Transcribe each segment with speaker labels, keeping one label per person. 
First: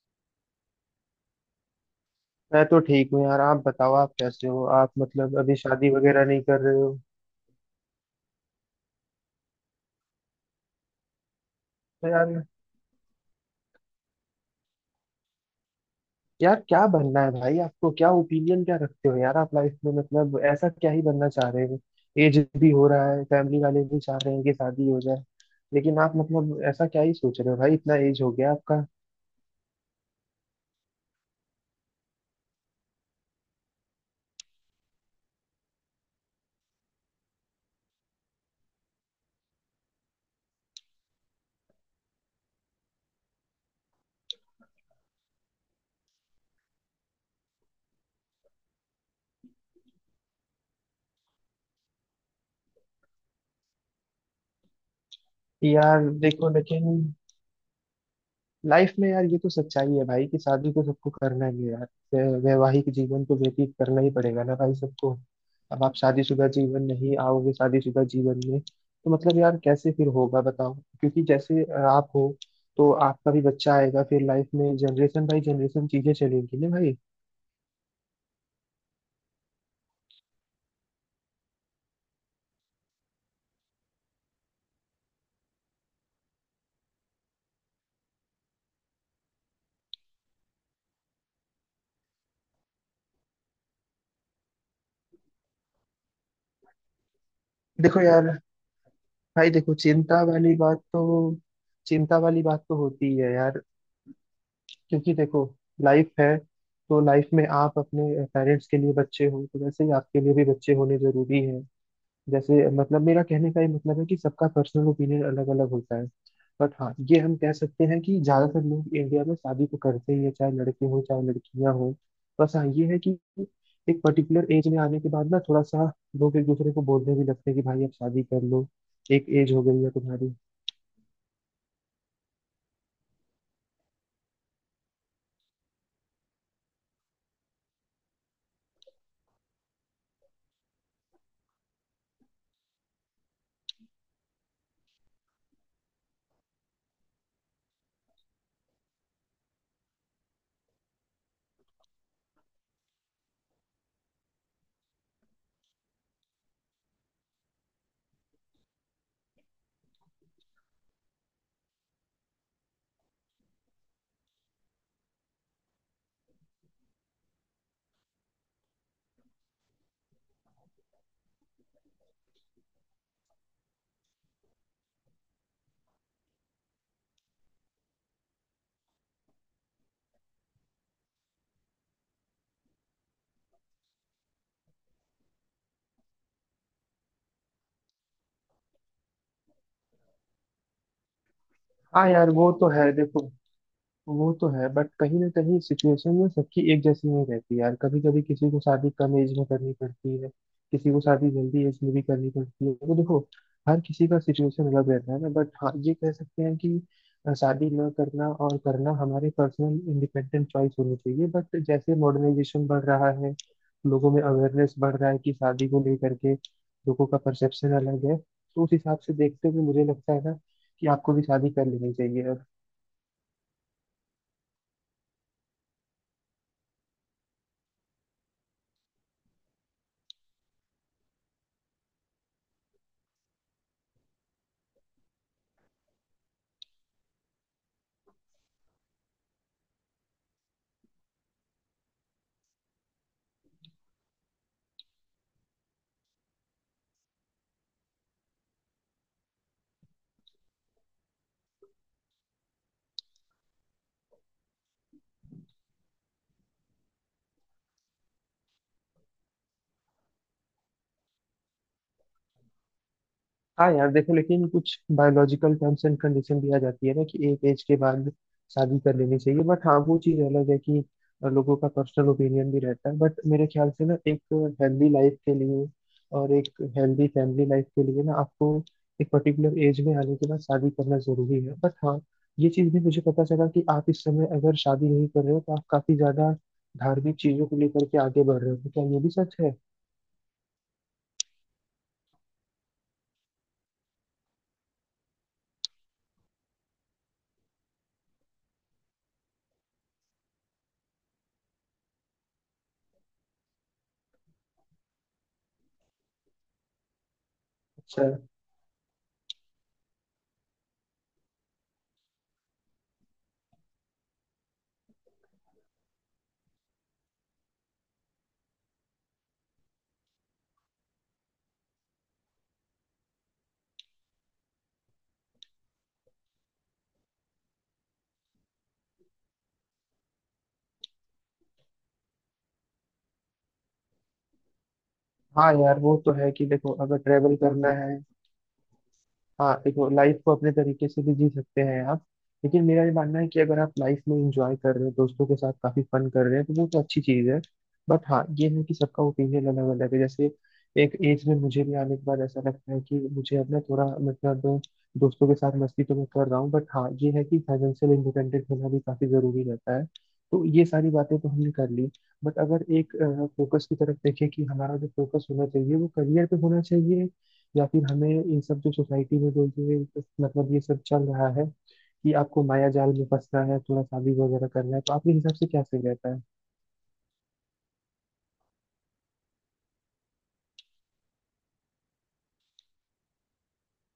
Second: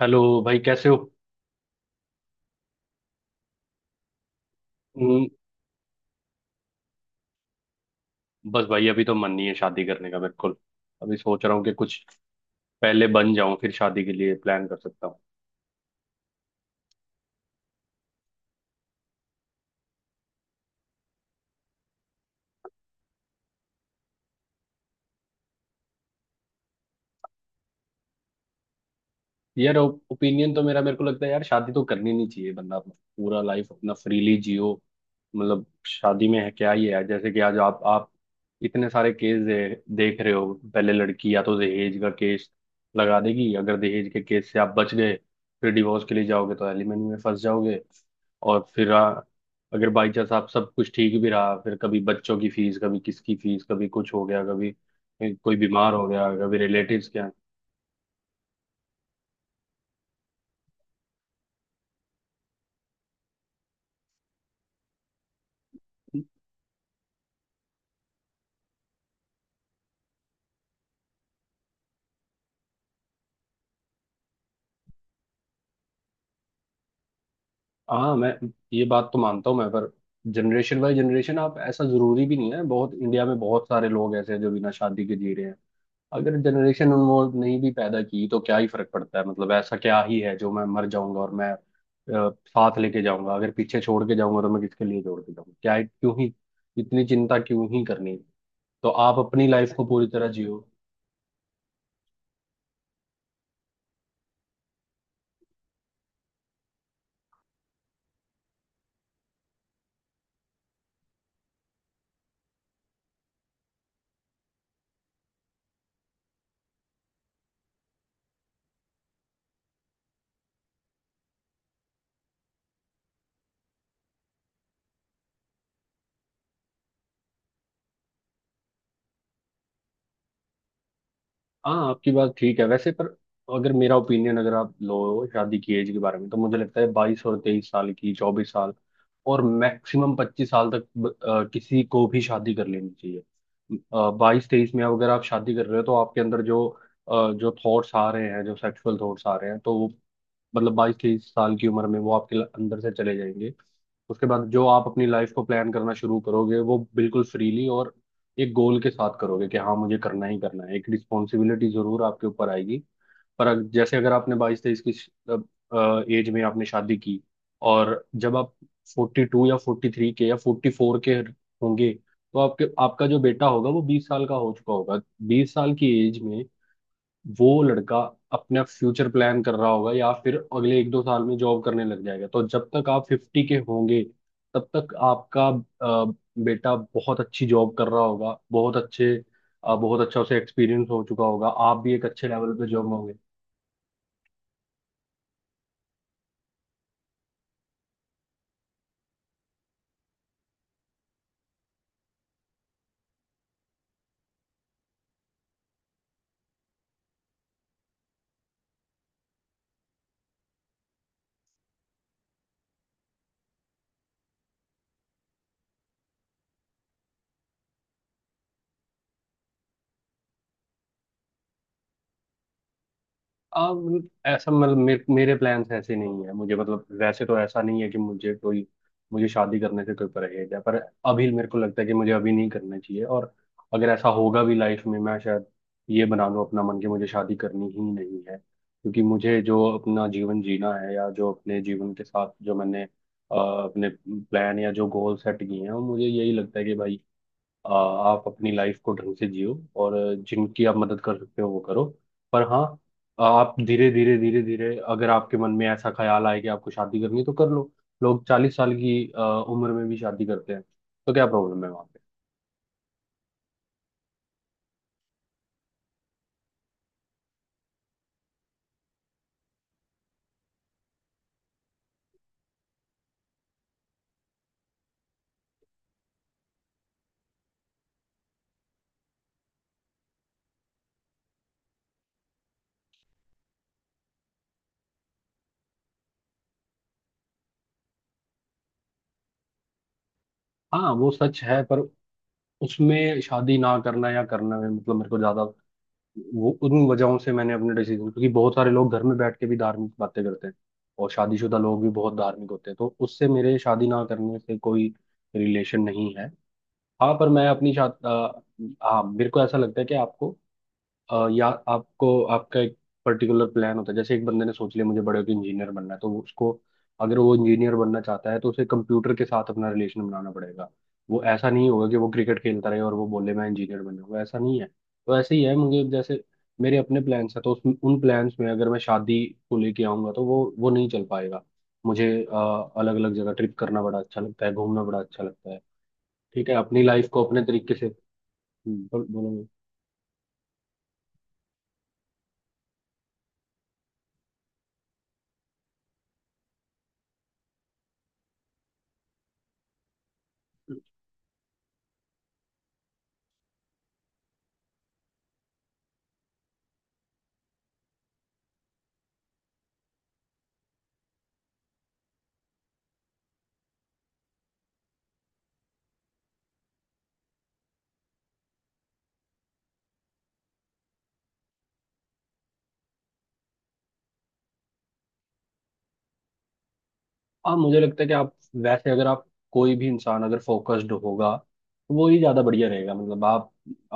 Speaker 1: Hello भाई, कैसे हो?
Speaker 2: मैं तो ठीक हूँ यार। आप बताओ, आप कैसे हो? आप
Speaker 1: हम्म।
Speaker 2: मतलब अभी शादी वगैरह नहीं कर रहे हो?
Speaker 1: बस भाई, अभी तो मन नहीं है शादी करने का बिल्कुल। अभी सोच रहा हूँ कि कुछ
Speaker 2: तो यार,
Speaker 1: पहले बन जाऊं, फिर शादी के लिए प्लान कर सकता हूँ।
Speaker 2: यार क्या बनना है भाई? आपको क्या ओपिनियन, क्या रखते हो यार आप लाइफ में? मतलब ऐसा क्या ही बनना चाह रहे हो? एज भी हो रहा है, फैमिली वाले भी चाह रहे हैं कि शादी हो जाए। लेकिन आप मतलब ऐसा क्या ही सोच रहे हो भाई? इतना एज हो गया आपका।
Speaker 1: यार ओपिनियन तो मेरा, मेरे को लगता है यार शादी तो करनी नहीं चाहिए, बंदा अपना पूरा लाइफ अपना फ्रीली जियो। मतलब शादी में है क्या ही है? जैसे कि आज आप इतने सारे केस देख रहे हो। पहले लड़की या तो दहेज का केस लगा देगी, अगर दहेज के केस से आप बच गए, फिर डिवोर्स के लिए जाओगे तो एलिमनी में फंस जाओगे। और फिर अगर बाई चांस आप सब कुछ ठीक भी रहा, फिर कभी बच्चों की फीस, कभी किसकी फीस, कभी कुछ हो गया, कभी कोई
Speaker 2: कि
Speaker 1: बीमार हो
Speaker 2: यार
Speaker 1: गया,
Speaker 2: देखो,
Speaker 1: कभी रिलेटिव्स
Speaker 2: लेकिन
Speaker 1: के यहाँ।
Speaker 2: लाइफ में यार, ये तो सच्चाई है भाई कि शादी तो सबको करना ही है यार। वैवाहिक जीवन तो व्यतीत करना ही पड़ेगा ना भाई सबको। अब आप शादीशुदा जीवन नहीं आओगे, शादीशुदा जीवन में तो मतलब यार कैसे फिर होगा बताओ? क्योंकि जैसे आप हो, तो आपका भी बच्चा आएगा फिर लाइफ में, जनरेशन बाई जनरेशन चीजें चलेंगी ना भाई।
Speaker 1: हाँ मैं ये बात तो मानता हूँ मैं, पर जनरेशन बाय जनरेशन आप ऐसा जरूरी भी नहीं है। बहुत इंडिया में बहुत सारे लोग ऐसे हैं जो बिना शादी के जी रहे हैं। अगर जनरेशन वो नहीं भी पैदा की तो क्या ही फर्क पड़ता है? मतलब ऐसा क्या ही है जो मैं मर जाऊंगा और मैं साथ लेके जाऊंगा? अगर पीछे छोड़ के जाऊंगा तो मैं किसके लिए छोड़ के जाऊंगा? क्यों ही इतनी चिंता क्यों ही
Speaker 2: देखो
Speaker 1: करनी?
Speaker 2: यार।
Speaker 1: तो आप अपनी
Speaker 2: भाई
Speaker 1: लाइफ
Speaker 2: देखो,
Speaker 1: को पूरी
Speaker 2: चिंता
Speaker 1: तरह
Speaker 2: वाली
Speaker 1: जियो।
Speaker 2: बात तो होती ही है यार। क्योंकि देखो लाइफ है, तो लाइफ में आप अपने पेरेंट्स के लिए बच्चे हो तो वैसे ही आपके लिए भी बच्चे होने जरूरी है। जैसे मतलब मेरा कहने का ये मतलब है कि सबका पर्सनल ओपिनियन अलग अलग होता है। बट हाँ, ये हम कह सकते हैं कि ज्यादातर लोग इंडिया में शादी तो करते ही है, चाहे लड़के हो चाहे लड़कियां हो। बस हाँ ये है कि एक पर्टिकुलर एज में आने के बाद ना थोड़ा सा लोग एक दूसरे को बोलने भी लगते हैं कि भाई अब शादी कर लो, एक एज हो गई है तुम्हारी।
Speaker 1: हाँ आपकी बात ठीक है वैसे, पर अगर मेरा ओपिनियन अगर आप लो शादी की एज के बारे में, तो मुझे लगता है 22 और 23 साल की, 24 साल और मैक्सिमम 25 साल तक किसी को भी शादी कर लेनी चाहिए। 22 23 में अगर आप शादी कर रहे हो तो आपके अंदर जो थॉट्स आ रहे हैं, जो सेक्सुअल थॉट्स आ रहे हैं, तो वो मतलब 22 23 साल की उम्र में वो आपके अंदर से चले जाएंगे। उसके बाद जो आप अपनी लाइफ को प्लान करना शुरू करोगे, वो बिल्कुल फ्रीली और एक गोल के साथ करोगे कि हाँ मुझे करना ही करना है। एक रिस्पॉन्सिबिलिटी जरूर आपके ऊपर आएगी। पर जैसे अगर आपने 22 23 की एज में आपने शादी की, और जब आप 42 या 43 के या 44 के होंगे, तो आपके आपका जो बेटा होगा वो 20 साल का हो चुका होगा। 20 साल की एज में वो लड़का अपना फ्यूचर प्लान कर रहा होगा, या फिर अगले एक दो साल में जॉब करने लग जाएगा। तो जब तक आप 50 के होंगे, तब तक आपका बेटा बहुत अच्छी जॉब कर रहा होगा, बहुत अच्छा उसे एक्सपीरियंस हो चुका होगा, आप भी एक
Speaker 2: हाँ
Speaker 1: अच्छे
Speaker 2: यार, वो
Speaker 1: लेवल पे
Speaker 2: तो
Speaker 1: जॉब
Speaker 2: है।
Speaker 1: में होंगे।
Speaker 2: देखो, वो तो है बट कहीं ना कहीं सिचुएशन में सबकी एक जैसी नहीं रहती यार। कभी कभी किसी को शादी कम एज में करनी पड़ती है, किसी को शादी जल्दी एज में भी करनी पड़ती है, तो देखो हर किसी का सिचुएशन अलग रहता है ना। बट हाँ, ये कह सकते हैं कि शादी न करना और करना हमारे पर्सनल इंडिपेंडेंट चॉइस होनी चाहिए। बट जैसे मॉडर्नाइजेशन बढ़ रहा है, लोगों में अवेयरनेस बढ़ रहा है कि शादी को लेकर के लोगों का परसेप्शन अलग है, तो उस हिसाब से देखते हुए मुझे लगता है ना कि आपको भी शादी कर लेनी चाहिए।
Speaker 1: मतलब ऐसा मतलब मेरे प्लान्स ऐसे नहीं है, मुझे मतलब वैसे तो ऐसा नहीं है कि मुझे कोई मुझे शादी करने से कोई परहेज है, पर अभी मेरे को लगता है कि मुझे अभी नहीं करना चाहिए। और अगर ऐसा होगा भी लाइफ में, मैं शायद ये बना लूं अपना मन कि मुझे शादी करनी ही नहीं है, क्योंकि मुझे जो अपना जीवन जीना है, या जो अपने जीवन के साथ जो मैंने अपने प्लान या जो गोल सेट किए हैं, वो मुझे यही लगता है कि भाई आप अपनी लाइफ को ढंग से जियो, और जिनकी आप मदद कर सकते हो वो करो। पर हाँ, आप धीरे धीरे धीरे धीरे अगर आपके मन में ऐसा ख्याल आए कि आपको शादी करनी है तो कर लो। लोग 40 साल की उम्र में भी शादी करते हैं, तो क्या प्रॉब्लम है वहां पे?
Speaker 2: हाँ यार, देखो लेकिन कुछ बायोलॉजिकल टर्म्स एंड कंडीशन भी आ जाती है ना कि एक एज के बाद शादी कर लेनी चाहिए। बट हाँ, वो चीज़ अलग है कि लोगों का पर्सनल ओपिनियन भी रहता है, बट मेरे ख्याल से ना एक हेल्दी लाइफ के लिए और एक हेल्दी फैमिली लाइफ के लिए ना आपको एक पर्टिकुलर एज में आने के बाद शादी करना जरूरी है। बट हाँ, ये चीज़ भी मुझे पता चला कि आप इस समय अगर शादी नहीं कर रहे हो, तो आप काफी ज्यादा धार्मिक चीजों को लेकर के आगे बढ़ रहे हो, तो क्या ये भी सच है?
Speaker 1: हाँ वो सच है, पर उसमें शादी ना करना या करना में मतलब मेरे को ज्यादा वो उन वजहों से मैंने अपने डिसीजन, क्योंकि बहुत सारे लोग घर में बैठ के भी धार्मिक बातें करते हैं, और शादीशुदा लोग भी बहुत धार्मिक होते हैं, तो उससे मेरे शादी ना करने से कोई रिलेशन नहीं है। हाँ पर मैं अपनी छात्र।
Speaker 2: अच्छा।
Speaker 1: हाँ मेरे को ऐसा लगता है कि आपको या आपको आपका एक पर्टिकुलर प्लान होता है। जैसे एक बंदे ने सोच लिया मुझे बड़े होकर इंजीनियर बनना है, तो उसको अगर वो इंजीनियर बनना चाहता है तो उसे कंप्यूटर के साथ अपना रिलेशन बनाना पड़ेगा। वो ऐसा नहीं होगा कि वो क्रिकेट खेलता रहे और वो बोले मैं इंजीनियर बनूंगा, ऐसा नहीं है। तो ऐसे ही है मुझे, जैसे मेरे अपने प्लान्स हैं, तो उस उन प्लान्स में अगर मैं शादी को लेके आऊंगा तो वो नहीं चल पाएगा। मुझे अलग अलग जगह ट्रिप करना बड़ा अच्छा लगता है, घूमना बड़ा अच्छा लगता
Speaker 2: हाँ
Speaker 1: है।
Speaker 2: यार, वो तो है कि
Speaker 1: ठीक है
Speaker 2: देखो
Speaker 1: अपनी
Speaker 2: अगर
Speaker 1: लाइफ को
Speaker 2: ट्रेवल
Speaker 1: अपने
Speaker 2: करना
Speaker 1: तरीके से
Speaker 2: है।
Speaker 1: बोलूंगा।
Speaker 2: हाँ देखो, लाइफ को अपने तरीके से भी जी सकते हैं आप, लेकिन मेरा ये मानना है कि अगर आप लाइफ में इंजॉय कर रहे हैं, दोस्तों के साथ काफी फन कर रहे हैं, तो वो तो अच्छी चीज है। बट हाँ ये है कि सबका ओपिनियन अलग अलग है। जैसे एक एज में मुझे भी आने के बाद ऐसा लगता है कि मुझे अपना थोड़ा मतलब दोस्तों के साथ मस्ती तो मैं कर रहा हूँ। बट हाँ ये है कि फाइनेंशियल इंडिपेंडेंट होना भी काफी जरूरी रहता है। तो ये सारी बातें तो हमने कर ली। बट अगर एक फोकस की तरफ देखें कि हमारा जो फोकस होना चाहिए वो करियर पे होना चाहिए, या फिर हमें ये सब जो सोसाइटी में जो ये मतलब ये सब चल रहा है कि आपको माया जाल में फंसना है, थोड़ा शादी वगैरह करना है, तो आपके हिसाब से क्या सही रहता है?
Speaker 1: आप मुझे लगता है कि आप, वैसे अगर आप, कोई भी इंसान अगर फोकस्ड होगा तो वो ही ज्यादा बढ़िया रहेगा। मतलब आप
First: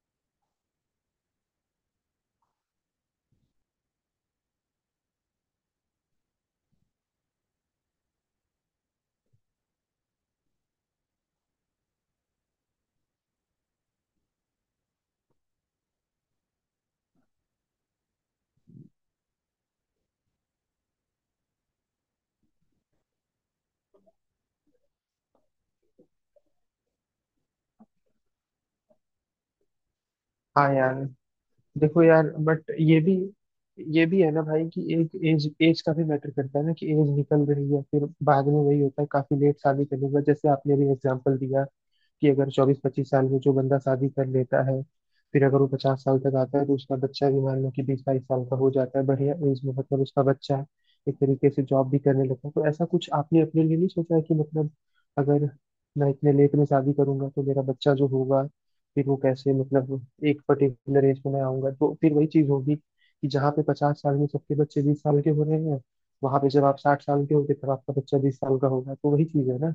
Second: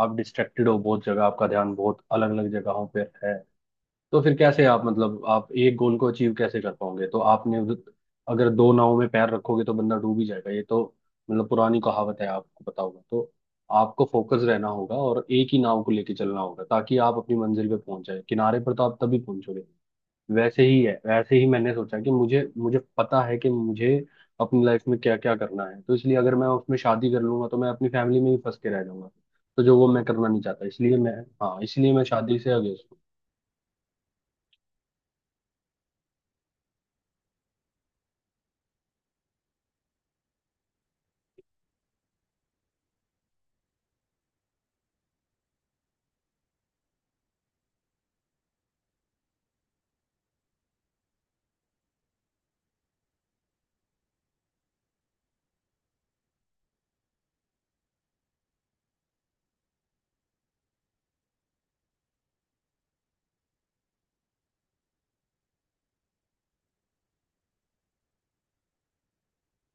Speaker 1: आप डिस्ट्रैक्टेड हो बहुत जगह, आपका ध्यान बहुत अलग अलग जगहों पर है, तो फिर कैसे आप, मतलब आप एक गोल को अचीव कैसे कर पाओगे? तो आपने अगर दो नावों में पैर रखोगे तो बंदा डूब ही जाएगा, ये तो मतलब पुरानी कहावत है आपको पता होगा। तो आपको फोकस रहना होगा और एक ही नाव को लेके चलना होगा ताकि आप अपनी मंजिल पे पहुंच जाए, किनारे पर तो आप तभी पहुंचोगे। वैसे ही है, वैसे ही मैंने सोचा कि मुझे मुझे पता है कि मुझे अपनी लाइफ में क्या क्या करना है। तो इसलिए अगर मैं उसमें शादी कर लूंगा तो मैं अपनी फैमिली में ही फंस के रह जाऊंगा, तो जो वो मैं करना नहीं चाहता,
Speaker 2: हाँ यार,
Speaker 1: इसलिए मैं, हाँ इसलिए
Speaker 2: देखो
Speaker 1: मैं
Speaker 2: यार,
Speaker 1: शादी से
Speaker 2: बट
Speaker 1: अगेंस्ट।
Speaker 2: ये भी है ना भाई कि एक एज एज का भी मैटर करता है ना कि एज निकल रही है, फिर बाद में वही होता है काफी लेट शादी करने के बाद, जैसे आपने भी एग्जांपल दिया कि अगर 24-25 साल में जो बंदा शादी कर लेता है, फिर अगर वो 50 साल तक आता है तो उसका बच्चा भी मान लो कि 20-22 साल का हो जाता है बढ़िया एज में, मतलब उसका बच्चा एक तरीके से जॉब भी करने लगता है। तो ऐसा कुछ आपने अपने लिए नहीं सोचा है कि मतलब अगर मैं इतने लेट में शादी करूंगा तो मेरा बच्चा जो होगा फिर वो कैसे, मतलब एक पर्टिकुलर एज में मैं आऊंगा तो फिर वही चीज होगी कि जहाँ पे 50 साल में सबके बच्चे 20 साल के हो रहे हैं, वहां पे जब आप 60 साल के होंगे तब आपका बच्चा 20 साल का होगा, तो वही चीज है ना।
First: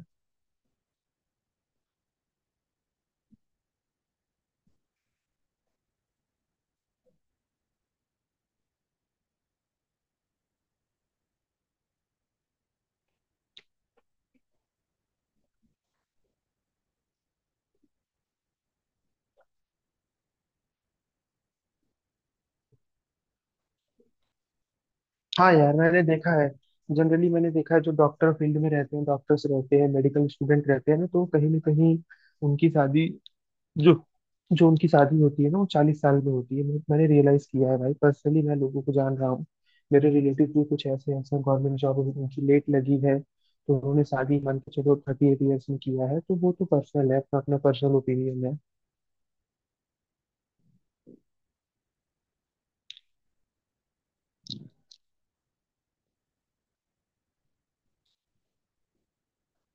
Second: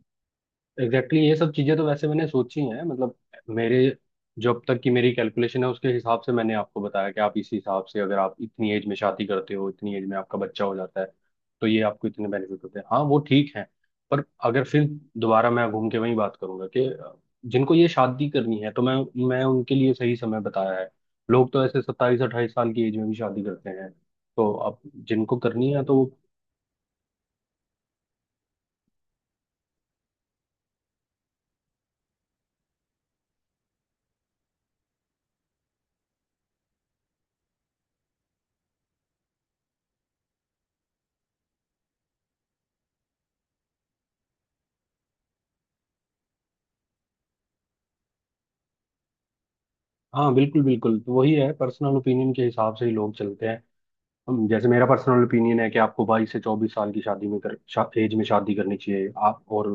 Speaker 1: एग्जैक्टली exactly, ये सब चीजें तो वैसे मैंने सोची हैं। मतलब मेरे जो अब तक की मेरी कैलकुलेशन है, उसके हिसाब से मैंने आपको बताया कि आप इसी हिसाब से अगर आप इतनी एज में शादी करते हो, इतनी एज में आपका बच्चा हो जाता है, तो ये आपको इतने बेनिफिट होते हैं। हाँ वो ठीक है। पर अगर फिर दोबारा मैं घूम के वही बात करूंगा कि जिनको ये शादी करनी है, तो मैं उनके लिए सही समय बताया है। लोग तो ऐसे 27 28 साल की एज में भी शादी करते हैं, तो अब जिनको
Speaker 2: हाँ
Speaker 1: करनी
Speaker 2: यार,
Speaker 1: है
Speaker 2: मैंने
Speaker 1: तो।
Speaker 2: देखा है। जनरली मैंने देखा है, जो डॉक्टर फील्ड में रहते हैं, डॉक्टर्स रहते हैं, मेडिकल स्टूडेंट रहते हैं ना, तो कहीं ना कहीं उनकी शादी जो जो उनकी शादी होती है ना, वो 40 साल में होती है। मैंने रियलाइज किया है भाई, पर्सनली मैं लोगों को जान रहा हूँ। मेरे रिलेटिव भी कुछ ऐसे ऐसे गवर्नमेंट जॉब, उनकी लेट लगी है तो उन्होंने शादी मान के चलो 38 years में किया है, तो वो तो पर्सनल है, अपना अपना पर्सनल ओपिनियन है।
Speaker 1: हाँ बिल्कुल बिल्कुल, तो वही है पर्सनल ओपिनियन के हिसाब से ही लोग चलते हैं। हम जैसे मेरा पर्सनल ओपिनियन है कि आपको 22 से 24 साल की शादी में एज में शादी करनी चाहिए। आप और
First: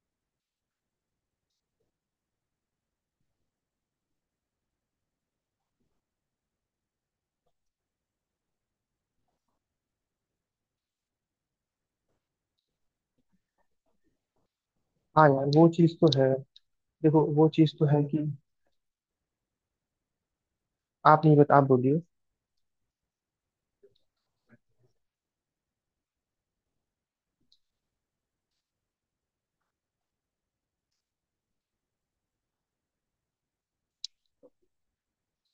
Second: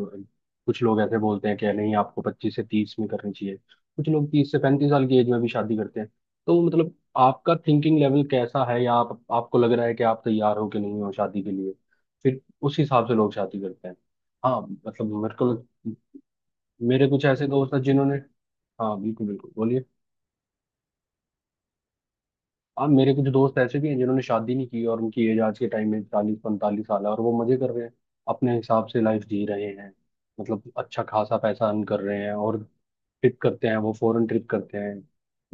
Speaker 1: कुछ लोग ऐसे बोलते हैं कि नहीं आपको 25 से 30 में करनी चाहिए। कुछ लोग 30 से 35 साल की एज में भी शादी करते हैं। तो मतलब आपका थिंकिंग लेवल कैसा है, या आप, आपको लग रहा है कि आप तैयार हो कि नहीं हो शादी के लिए, फिर उस हिसाब से लोग शादी करते हैं। हाँ मतलब
Speaker 2: हाँ
Speaker 1: मेरे
Speaker 2: यार,
Speaker 1: को,
Speaker 2: वो चीज़ तो है।
Speaker 1: मेरे कुछ
Speaker 2: देखो,
Speaker 1: ऐसे
Speaker 2: वो
Speaker 1: दोस्त
Speaker 2: चीज़
Speaker 1: हैं
Speaker 2: तो है
Speaker 1: जिन्होंने,
Speaker 2: कि
Speaker 1: हाँ बिल्कुल बिल्कुल बोलिए।
Speaker 2: आप नहीं बता, आप बोलिए।
Speaker 1: अब मेरे कुछ दोस्त ऐसे भी हैं जिन्होंने शादी नहीं की और उनकी एज आज के टाइम में 40 45 साल है, और वो मजे कर रहे हैं, अपने हिसाब से लाइफ जी रहे हैं। मतलब अच्छा खासा पैसा अर्न कर रहे हैं, और ट्रिप करते हैं, वो फॉरेन ट्रिप करते हैं।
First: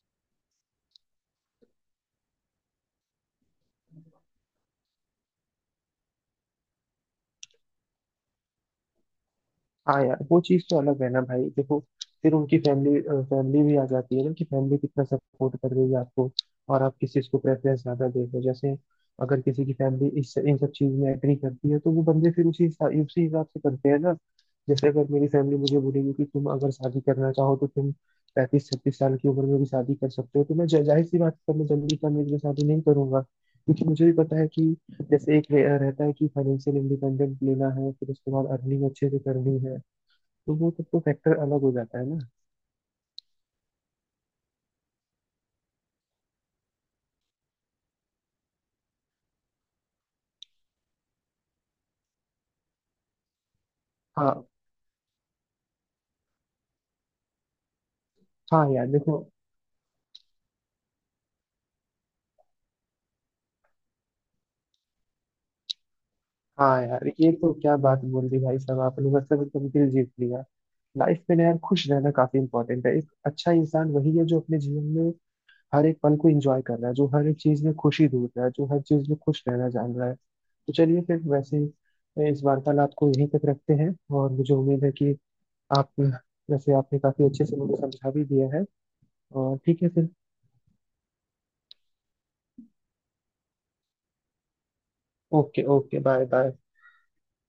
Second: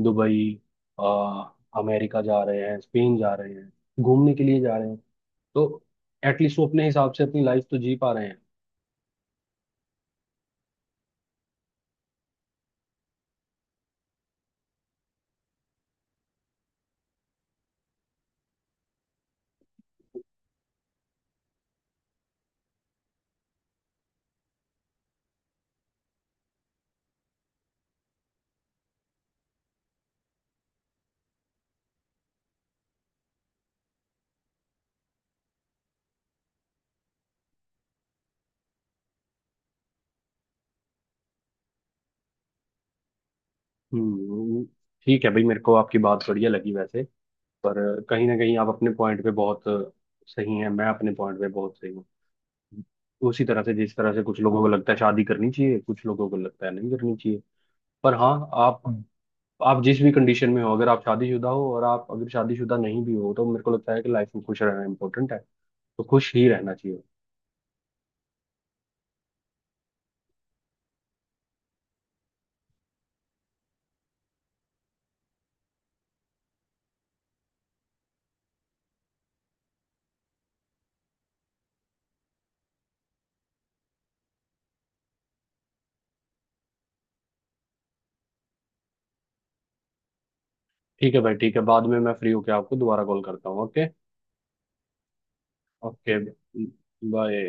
Speaker 1: दुबई, आ, अमेरिका जा रहे हैं, स्पेन जा रहे हैं, घूमने के लिए जा रहे हैं, तो एटलीस्ट वो अपने हिसाब से अपनी लाइफ तो जी पा रहे हैं।
Speaker 2: हाँ यार, वो चीज़ तो अलग है ना भाई। देखो, फिर उनकी फैमिली फैमिली भी आ जाती है ना कि फैमिली कितना सपोर्ट कर रही है आपको? और आप किस चीज़ को प्रेफरेंस ज़्यादा दे रहे हो? जैसे अगर किसी की फैमिली इस इन सब चीज़ में एग्री करती है तो वो बंदे फिर उसी हिसाब से करते हैं ना। जैसे अगर मेरी फैमिली मुझे बोलेगी कि तुम अगर शादी करना चाहो तो तुम 35-36 साल की उम्र में भी शादी कर सकते हो, तो मैं जाहिर सी बात है मैं जल्दी का मेरी शादी नहीं करूंगा। क्योंकि मुझे भी पता है कि जैसे एक रहता है कि फाइनेंशियल इंडिपेंडेंट लेना है, फिर उसके बाद अर्निंग अच्छे से करनी है, तो वो सब तो फैक्टर अलग हो जाता है ना।
Speaker 1: हम्म। ठीक है भाई, मेरे को आपकी बात बढ़िया लगी वैसे, पर कहीं ना कहीं आप अपने पॉइंट पे बहुत सही हैं, मैं अपने पॉइंट पे बहुत सही हूँ। उसी तरह से जिस तरह से कुछ
Speaker 2: हाँ।
Speaker 1: लोगों को लगता है शादी करनी चाहिए, कुछ लोगों को लगता है नहीं करनी चाहिए। पर हाँ
Speaker 2: हाँ
Speaker 1: आप,
Speaker 2: यार देखो।
Speaker 1: आप जिस भी कंडीशन में हो, अगर आप शादीशुदा हो और आप अगर शादीशुदा नहीं भी हो, तो मेरे को लगता है कि लाइफ में खुश रहना इंपॉर्टेंट है, तो खुश ही रहना
Speaker 2: हाँ
Speaker 1: चाहिए।
Speaker 2: यार, ये तो क्या बात बोल दी भाई साहब आपने! मतलब एकदम दिल जीत लिया। लाइफ में ना यार खुश रहना काफी इंपॉर्टेंट है। एक अच्छा इंसान वही है जो अपने जीवन में हर एक पल को एंजॉय कर रहा है, जो हर एक चीज में खुशी ढूंढ रहा है, जो हर चीज में खुश रहना जान रहा है। तो चलिए फिर वैसे ही इस वार्तालाप को यहीं तक रखते हैं, और मुझे उम्मीद है कि आप वैसे आपने काफी अच्छे से मुझे समझा भी दिया है, और ठीक है फिर।
Speaker 1: ठीक है भाई, ठीक है, बाद में मैं फ्री होके आपको दोबारा कॉल करता हूँ। Okay.
Speaker 2: Okay okay,
Speaker 1: okay
Speaker 2: bye bye.
Speaker 1: Bye.